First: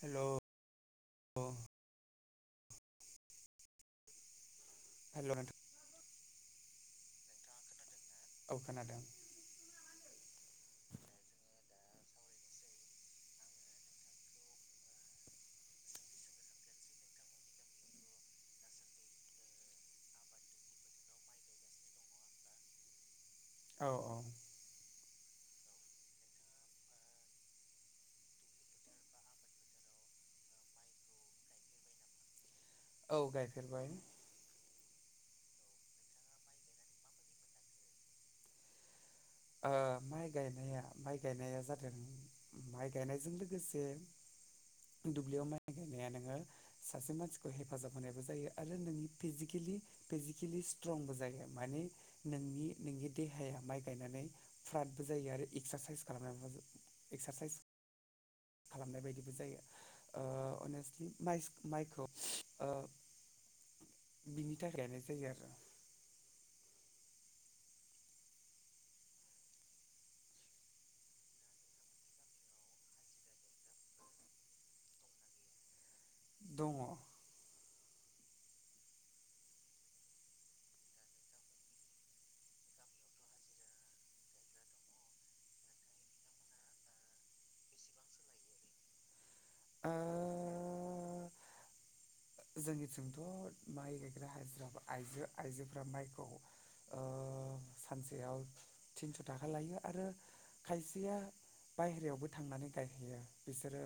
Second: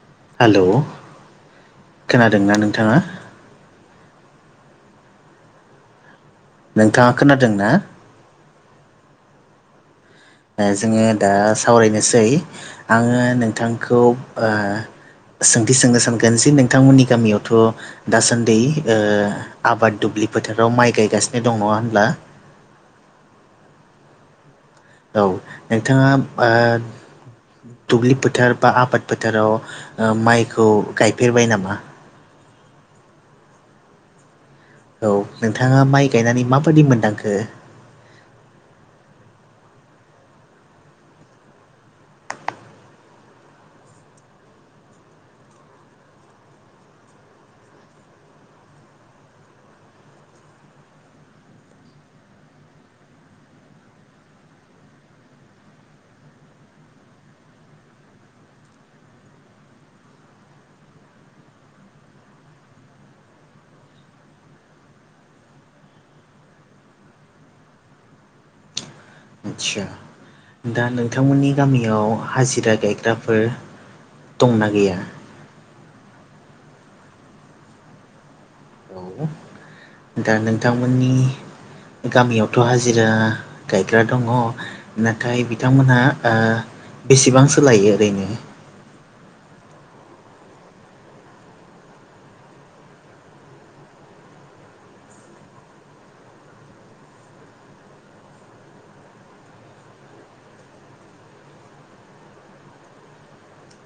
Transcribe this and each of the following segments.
हेल' hello hello खोनादोंना नोंथाङा hello नोंथां नोंथाङा खोनादों ना औ खोनादों जोङो दा सावरायनोसै आङो नोंथांखौ सोंथि सोंनो सानगोन जे नोंथांमोननि गामियावथ' दासान्दै आबाद दुब्लि फोथाराव माइ गायगासिनो दं नङा होनब्ला औ औ औ नोंथाङा दुब्लि फोथार बा आबाद फोथाराव माइखौ गायफेरबाय नामा औ गायफेरबाय औ नोंथाङा माइ गायनानै माबायदि मोनदांखो माइ गायनाया माइ गायनाया जादों माइ गायनायजों लोगोसे दुब्लियाव माइ गायनाया नोङो सासे मानसिखौ हेफाजाब होनायबो जायो आरो नोंनि फिजिकेलि फिजिकेलि स्ट्रंबो जायो माने नोंनि नोंनि देहाया माइ गायनानै फ्राटबो जायो आरो एक्सारसाइस खालामनानै एक्सारसाइस खालामनाय बायदिबो जायो अनेस्टलि मास माइखौ बिनि थाखाय गायनाय जायो आरो आदसा दा नोंथांमोननि गामियाव हाजिरा गायग्राफोर दंना गैया दङ [unintelligible] दा नोंथांमोननि गामियावथ' हाजिरा गायग्रा दङ नाथाय बिथांमोनहा बेसेबांसो लायो ओरैनो ओ जोंनिथिंथ' माइ गायग्रा हाजिरा आइजो आइजोफ्रा माइखौ सानसेयाव थिनस' थाखा लायो आरो खायसेया बायहेरायावबो थांनानै गायहैयो बिसोरो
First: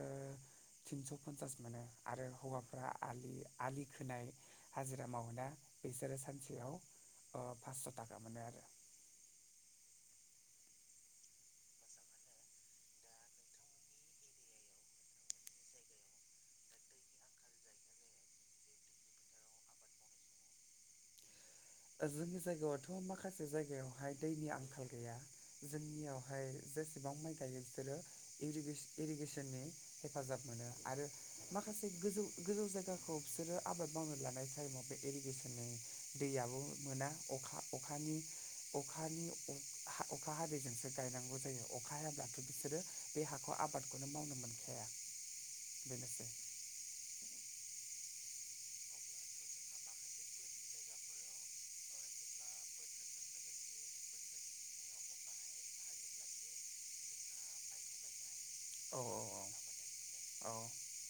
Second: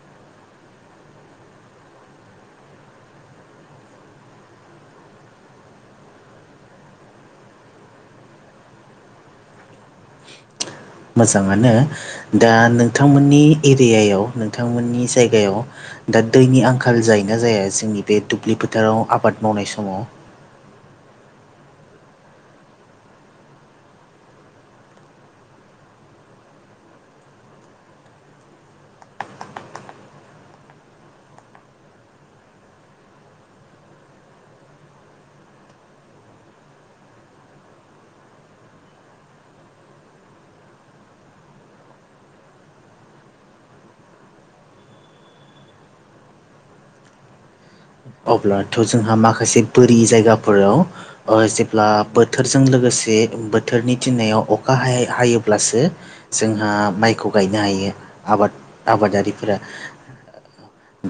थिनस' पन्सास मोनो आरो हौवाफ्रा आलि आलि खोनाय हाजिरा मावो ना बिसोरो सानसेयाव फासस' थाखा मोनो आरो मोजाङानो दा नोंथांमोननि एरियायाव नोंथांमोननि जायगायाव दा दैनि आंखाल जायोना जाया जोंनि बे दुब्लि फोथाराव आबाद मावनाय समाव जोंनि जायगायावथ' माखासे जायगायावहाय दैनि आंखाल गैया जोंनियावहाय जेसेबां माइ गायो बिसोरो इरिगेस इरिगेसननि हेफाजाब मोनो आरो माखासे गोजौ गोजौ जायगाखौ बिसोरो आबाद मावनो लानाय टाइमाव इरिगेसन दै आबो मोना अखा अख अख अखा हादैजोंसो गायनांगौ जायो अख हायाब्लाथ' बिसोरो बे हाखौ आबादखौनो मावनो मोनखाया बेनोसै अब्लाथ' जोंहा माखासे बोरि जायगाफोराव ओ जेब्ला बोथोरजों लोगोसे बोथोरनि थिननायाव अखा हा हायोब्लासो जोंहा माइखौ गायनो हायो आबाद औ आबादारिफोरा औ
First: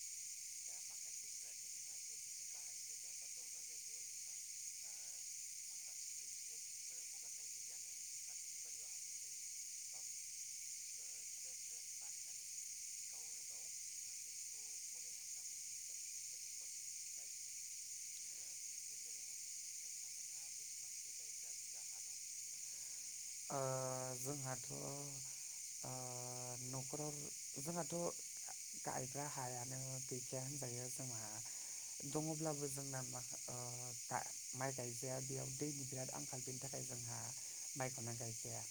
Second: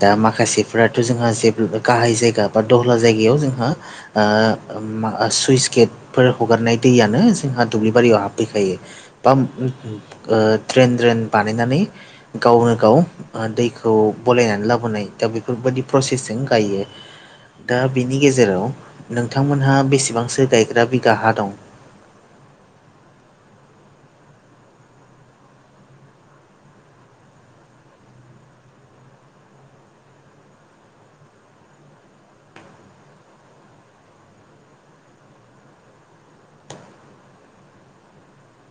दा माखासेफोराथ' जोंहा जेब्ला गाहाय जायगा बा दहला जायगायाव जोंहा म सुइस गेट फोर हगारनाय दैयानो जोंहा दुब्लि बारियाव हाबफैखायो बा ओ ड्रेन ड्रेन बानायनानै गावनो गाव दैखौ बलायनानै लाबोनाय दा बेफोरबायदि प्रसेसजों गायो दा बिनि गेजेराव नोंथांमोनहा बेसेबांसो गायग्रा बिगा हा दं ओ जोंहाथ' आ नखराव जोंहाथ' गायग्र् हायानो गैया होनजायो जोंना दङब्लाबो जोंना ओ माख माइ गायजाया बेयाव दैनि बिराद आंखाल बेनि थाखाय मफ्राय जोंहा जान गायखाया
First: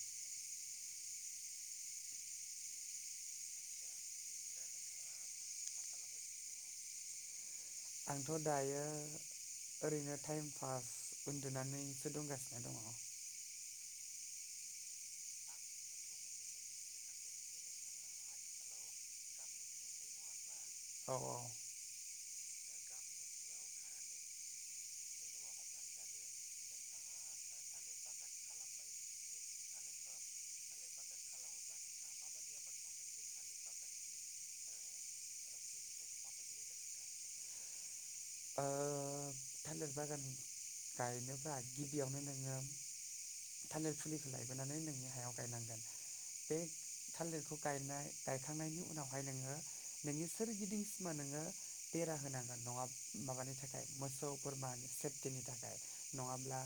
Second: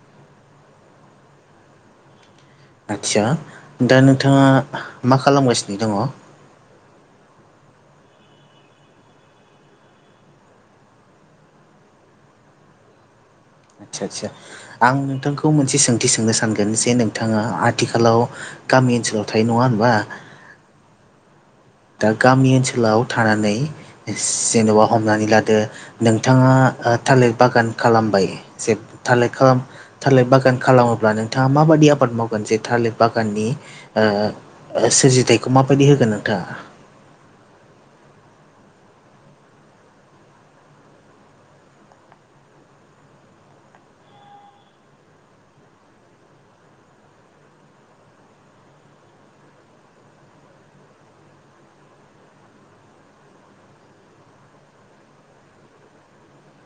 आचसा दा नोंथाङा मा खालामगासिनो दङ आंथ' दायो ओरैनो टाइम पास उन्दुनानैसो दंगासिनो दङ आदसा आदसा आं नोंथांखौ मोनसे सोंथि सोंनो सानगोन जे नोंथाङा आथिखालाव गामि ओनसोलाव थायो नङा होनबा औ औ दा गामि ओनसोलाव थानानै जेन'बा हमनानै लादो नोंथाङा थालिर बागान खालामबाय जे थालिर खालाम थालिर बागान खालामोब्ला नोंथाङा माबाददि आबाद मावगोन जे थालिर बागाननि सोरजिथायाइखौ माबायदि होगोन नोंथाङा थालिर बागान गायनोब्ला गिबियावनो नोङो थालिर फुलिखौ लायबोनानै नोंनि हायाव गायनांगोन बे थालिरखौ गायनाय गायखांनायनि उनावहाय नोङो नोंनि सोरगिदिं सिमा नोङो बेरा होनांगोन नङाब्ला माबानि थाखाय मोसौ फोरोरमानि सेफटिनि थाखाय नङाब्ला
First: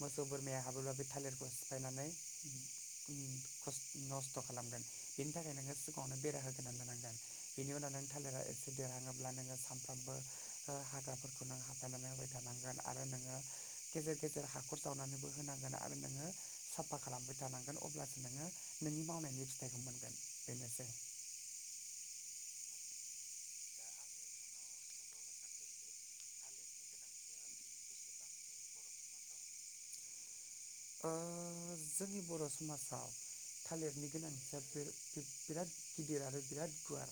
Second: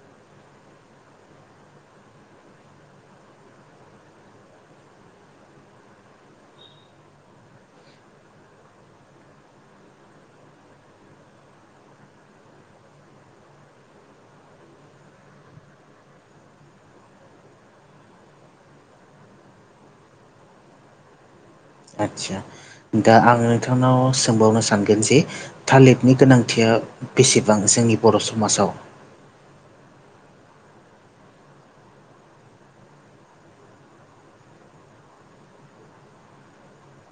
मोसौ बोरमाया हाबोब्ला बे थालिरखौ सिफायनानै नस्थ' खालामगोन बेनि थाखाय नोङो सिगाङावनो बेरा होगोनानै जानांगोन बेनि उनाव नों थालिरा एसे देरहङोब नोङ सानफ्र हाग्राफोरखौ हाबनानै होबाय थानांगोन आरो नोङो गेजेर गेजेर ह नखर जावनानैबो होनांगोन आरो नोङो साफा खालामबाय थानांगोन अब्लासो नोङो नोंनि मावनायनि फिथाइखौ मोनगोन बेनोसै आदसा दा आं नोंथांनाव सोंबावनो सानगोन जे थालिरनि गोनांथिया बेसेबां जोंनि बर' समाजाव जोंनि बर' समाजाव थालिरनि गोनांथिया बिराद गिदिर आरो बिराद गुवार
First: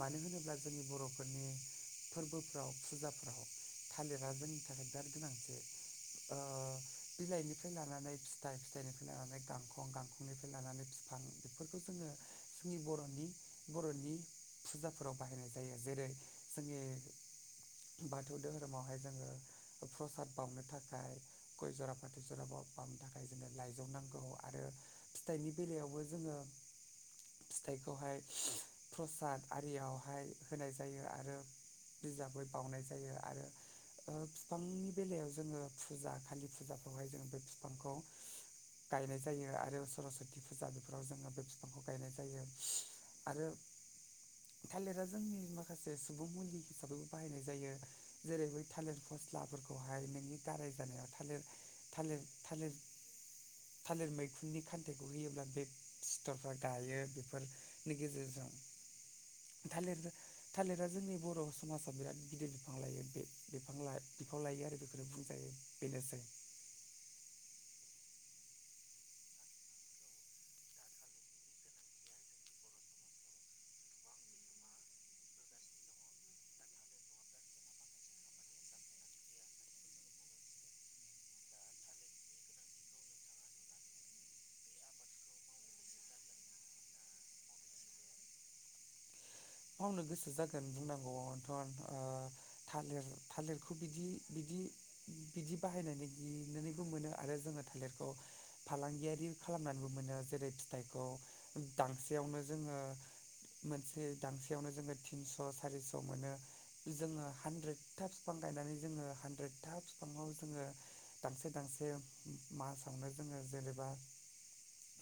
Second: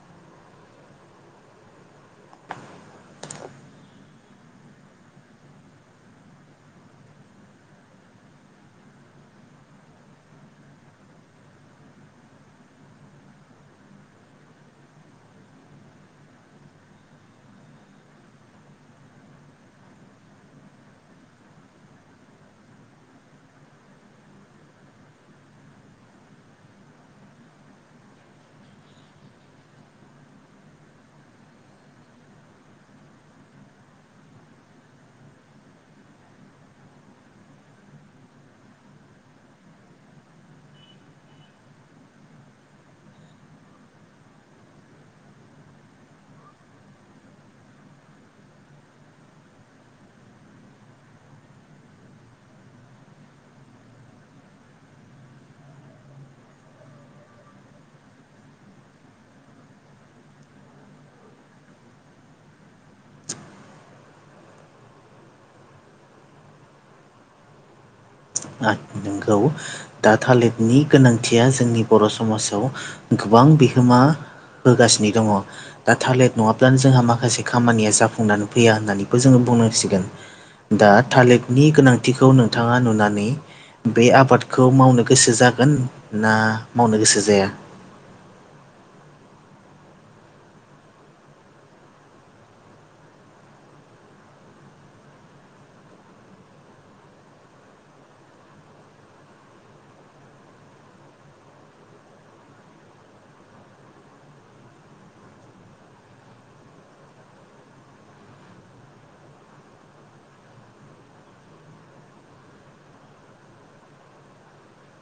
मानो होनोब्ला जोंनि बर'फोरनि फोरबोफ्राव फुजाफ्राव थालिरा जोंनि थाखाय बिराद गोनांथि बिलाइनिफ्राय फ्राय लानानै फिथाइ फिथाइनिफ्राय लानानै गांखं गांखंनिफ्राय लानानै बिफां बेफोरखौ जोङो जोंनि बर'नि बर'नि फुजाफोराव बाहायनाय जायो जेरै जोंनि बाथौ धोहोरोमावहाय जोङो प्रसाद बावनो थाखाय गय जरा फाथि गसराब बामनो थाखाय जोंङनो लाइजौनांगौ आरो फिथाइनि बेलायावबो जोङो फिथाइखौहाय प्रसाद आरियावहाय होनाय जायो आरो। बिजाबै बावनाय जायो आरो। बिफांनि बेलायाव जोङो फुजा खालि फुजाफ्रावहाय जोङो बे बिफांखौ गायनाय जायो आरो सरसति फुजा बेफोराव जोङो बे बिफांखौ गायनाय जायो। आरो थालिरा जोंनि माखासे सुबुं मुलि हिसाबैबो बाहायनाय जायो। जेरै बै थालिर फस्लाफोरखौहाय नोंनि गाराय जानायाव थालिर थालिर थालिर थालिर मैखुननि खान्थाइखौ होयोब्ला बे सिथरफा दायो बेफोरनि गेजेरजों थालिर थालिरा जोंनि बर' समाजाव बिराद गिदिर बिफां लायो। बे बिफां ला बिफाव लायो आरो बेखौनो बुंजायो। बेनोसै। [inaudible] [unintelligible] नोंगौ। दा थालिदनि गोनांथिया जोंनि बर' समाजाव गोबां बिहोमा होगासिनो दङ। दाथालिद नङाब्लानो जोंहा माखासे खामानिया जाफुंनानै फैया होननानैबो जोङो बुंनांसिगोन। दा थालिदनि गोनांथिखौ नोंथाङा नुनानै बे आबादखौ मावनो गोसो जागोन ना मावनो गोसो जाया? मावनो गोसो जागोन बुंनांगौथ' ओ थालिर थालिरखौ बिदि बिदि। बिदि बाहायनानै गिनानैबो मोनो आरो जोङो थालिरखौ फालांगियारि खालामनानैबो मोनो जेरै फिथाइखौ दांसेयावनो जोङो मोनसे दांसेयावनो जोङो थिनस' सारिस' मोनो। जोङो हानद्रेदथा बिफां गायनानै जोङो हानद्रेदथा बिफाङाव जोङो दांसे दांसे मा सावनो जोङो जेनेबा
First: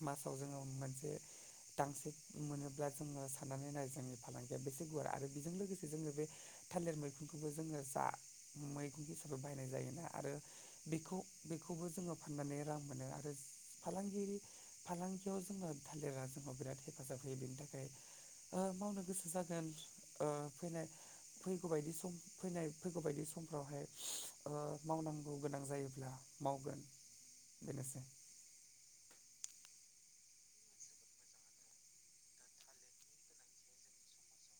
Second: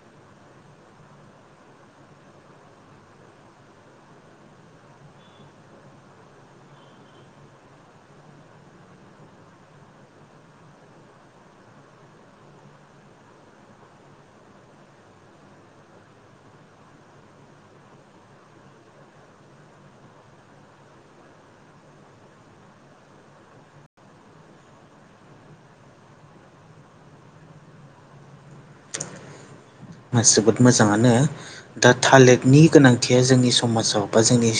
मासाव जोङो मोनसे दांसि मोनोब्ला जोङो साननानै नाय जोंङो फालांगिया बेसे गुवार आरो बेजों लोगोसे जोङो बे थालिर मैखुनखौबो जोङो जा मैगं [unintelligible] बायनाय जायोना आरो बेखौ बेखौबो जोङो फाननानै रां मोनो आरो फालांगिरि फालांगियाव जोङो थालिरा जोंनाव बिराद हेफाजाब होयो। बेनि थाखाय ओ मावनो गोसो जागोन ओ फैनाय फैगौ बादि सम फैनाय फैगौ बायदि समफ्रावहाय ओ मावनांगौ गोनां जायोब्ला मावगोन बेनोसै। जोबोद मोजाङानो दा थालिदनि गोनांथिया जोंनि समाजाव बा जोंनि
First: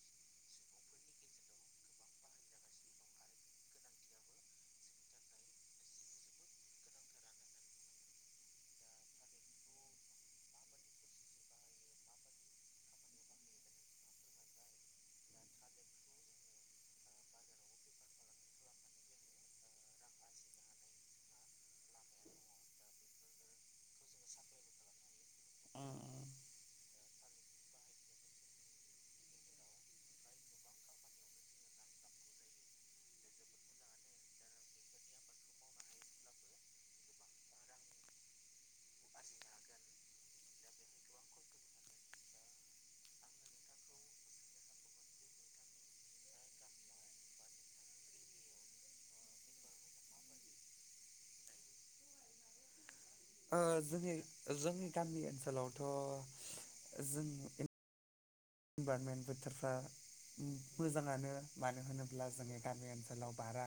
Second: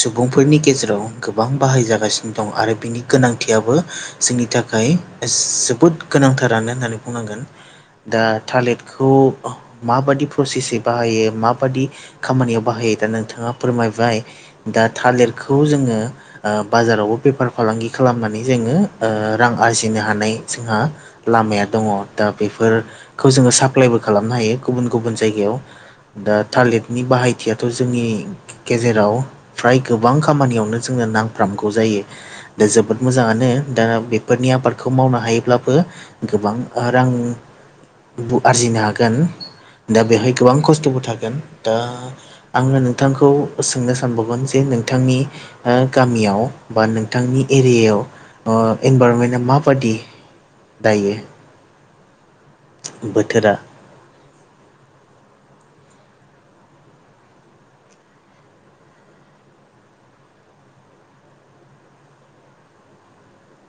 सुबुंफोरनि गेजेराव गोबां बाहाय जागासिनो दं आरो बिनि गोनांथियाबो जोंनि थाखाय जोबोद गोनांथारानो होननानै बुंनांगोन दा टालिदखौ माबादि प्रसेसै बाहायो माबादि खामानियाव बाहायो दा नोंथाङा फोरमायबाय दा थालिरखौ जोङो ओ बाजारावबो बेफार फालांगि खालामनानै जोङो ओ रां आरजिनो हानाय जोंहा लामाया दङ दा बेफोरखौ जोङो साप्लायबो खालामनो हायो गुबुन गुबुन जायगायाव ओ दा थालिटनि बाहायथियाथ' जोंनि गेजेराव फ्राय गोबां खामानियावनो जोंनो नांफ्रामगौ जायो। दा जोबोद मोजाङानो दा बेफोरनि आबादखौ मावनो हायोब्लाबो गोबां रां बु आरजिनो हागोन। गोन दा बेवहाय गोबां खस्थ'बो थागोन दा। आङो नोंथांखौ सोंनो सानबावगोन। जे नोंथांनि ओ गामियाव बा नोंथांनि एरियायाव ओ इनभारमेनआ माबादि दायो? बोथोरा ओ जोंनि जोंनि गामि ओनसोलावथ' जों इबारमेन्ट बोथोरफ्रा मोजाङानो मानो होनोब्ला जोंनि गामि ओनसोलाव बारा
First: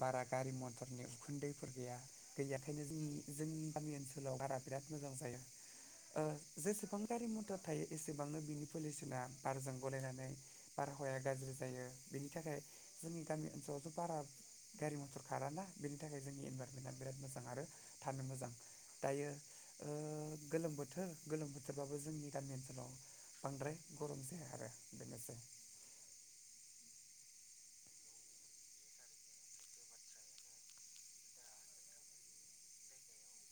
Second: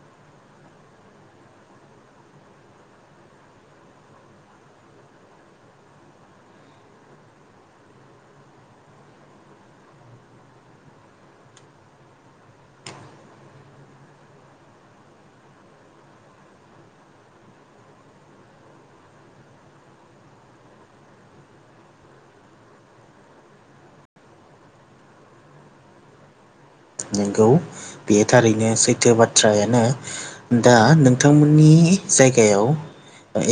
बारा गारि मथरनि उखुन्दैफोर गैया। गैयाखायनो जों जोंनि गामि ओनसोलाव बारा बिराद मोजां जायो। जेसेबां गारि मटर थायो। एसेबांनो बिनि पलिसना बारजों गलायनानै बारहावाया गाज्रि जायो। बेनि थाखाय जोंनि गामि ओनसोलावथ' बारा गारि मथर खाराना बेनि थाखाय जोंनि इनभाइरमेन्टआ बिराद मोजां आरो थानो मोजां दायो गोलोम बोथोर गोलोम बोथोरबाबो जोंनि गामि ओनसोलाव बांद्राय गरम जाया आरो बेनोसै नंगौ बे थारैनो सैथो बाथ्रायानो दा नोंथांमोननि जायगायाव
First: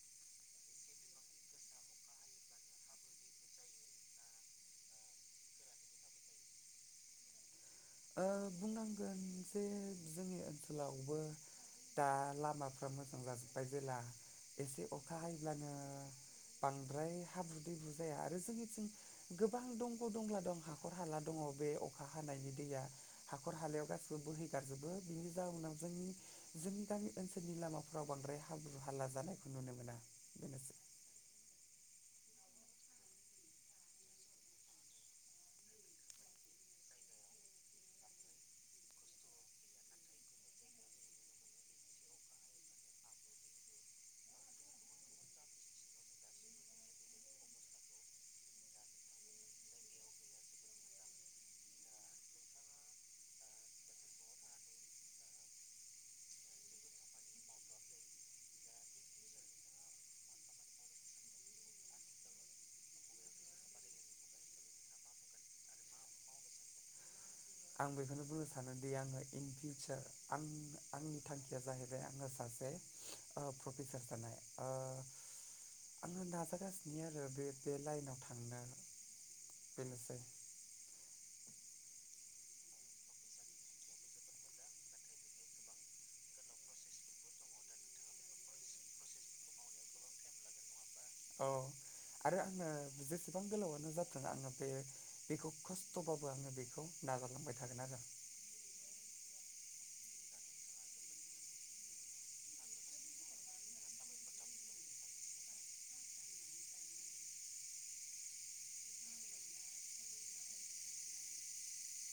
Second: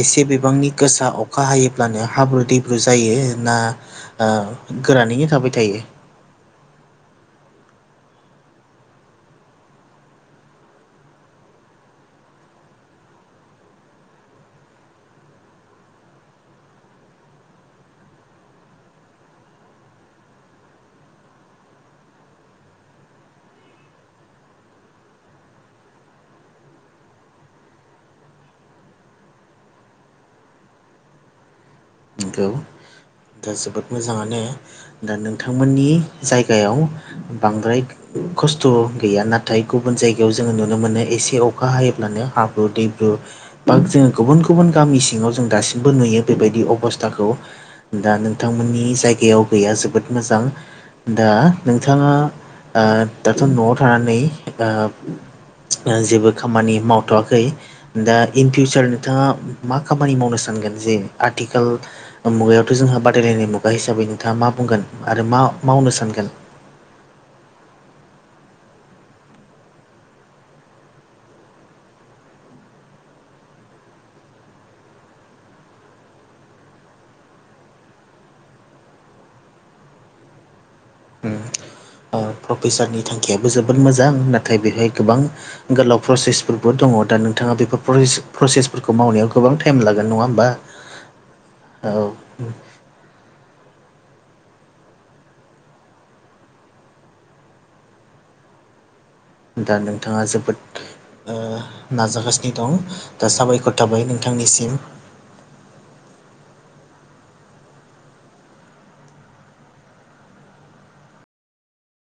एसे बिबांनि गोसा अखा हायोब्लानो हाब्रु दैब्रु जायो ना गोरानैनो थाबाय थायो। बुंनांगोन जे जोंनि ओनसोलावबो दा लामाफ्रा मोजां जाजोब्बाय जेला एसे अखा हायोब्लानो बांद्राय हाब्रु दैब्रु जाया आरो जोंनिथिं गोबां दंग' दंला दं हाखर हाला दंङो बे अखा हानायनि दैया हाखर हालायाव गासैबो बोहैगारजोबो बिनि जाउनाव जोंनि जोंनि गामि ओनसोलनि लामाफोराव बांद्राय हाब्रु हाला जानायखौ नुनो मोना बेनोसै नंगौ दा जोबोद मोजांङानो दा नोंथांमोननि जायगायाव बांद्राय खस्थ' गैया नाथाय गुबुन जायगायाव जोंङो नुनो मोनो एसे अखा हायोब्लानो हाब्रु दैब्रु बा जोंङो गुबुन गुबुन गामि सिङाव जों दासिमबो नुयो बेबायदि अबस्था थाखौ दा नोंथांमोननि जायगायाव गैया जोबोद मोजां दा नोंथांङा दाथ' न'आव थानानै जेबो खामानि मावथ'वाखै दा इन फिउचार नोंथांङा मा खामानि मावनो सानगोन जे आथिखाल मुगायावथ' जोंहा बादायलायनाय मुगा हिसाबै नोंथांङा मा बुंगोन आरो मा मावनो सानगोन आं बेखौनो बुंनो सानोदि आंङो इन फिउचार आं आंनि थांखिया जाहैबाय आंङो सासे प्रफेसार जानाय आंङो नाजागासिनो आरो बे बे लाइनाव थांनो बेनोसै प्रफेसारनि थांखियाबो जोबोद मोजां नाथाय बेवहाय गोबां गोलाव प्रसेसफोरबो दंङो दा नोंथांङा बेफोर प्रसेसफोरखौ मावनायाव गोबां टाइम लागोन नंङा होमबा [unintelligible] औ औ आरो आंङो जेसेबां गोलावानो जाथों आंङो बे बेखौ खस्थ'बाबो आंङो बेखौ नाजालांबाय थागोन आरो दा नोंथांङा जोबोद नाजागासिनो दं दा साबायखर थाबाय नोंथांनिसिम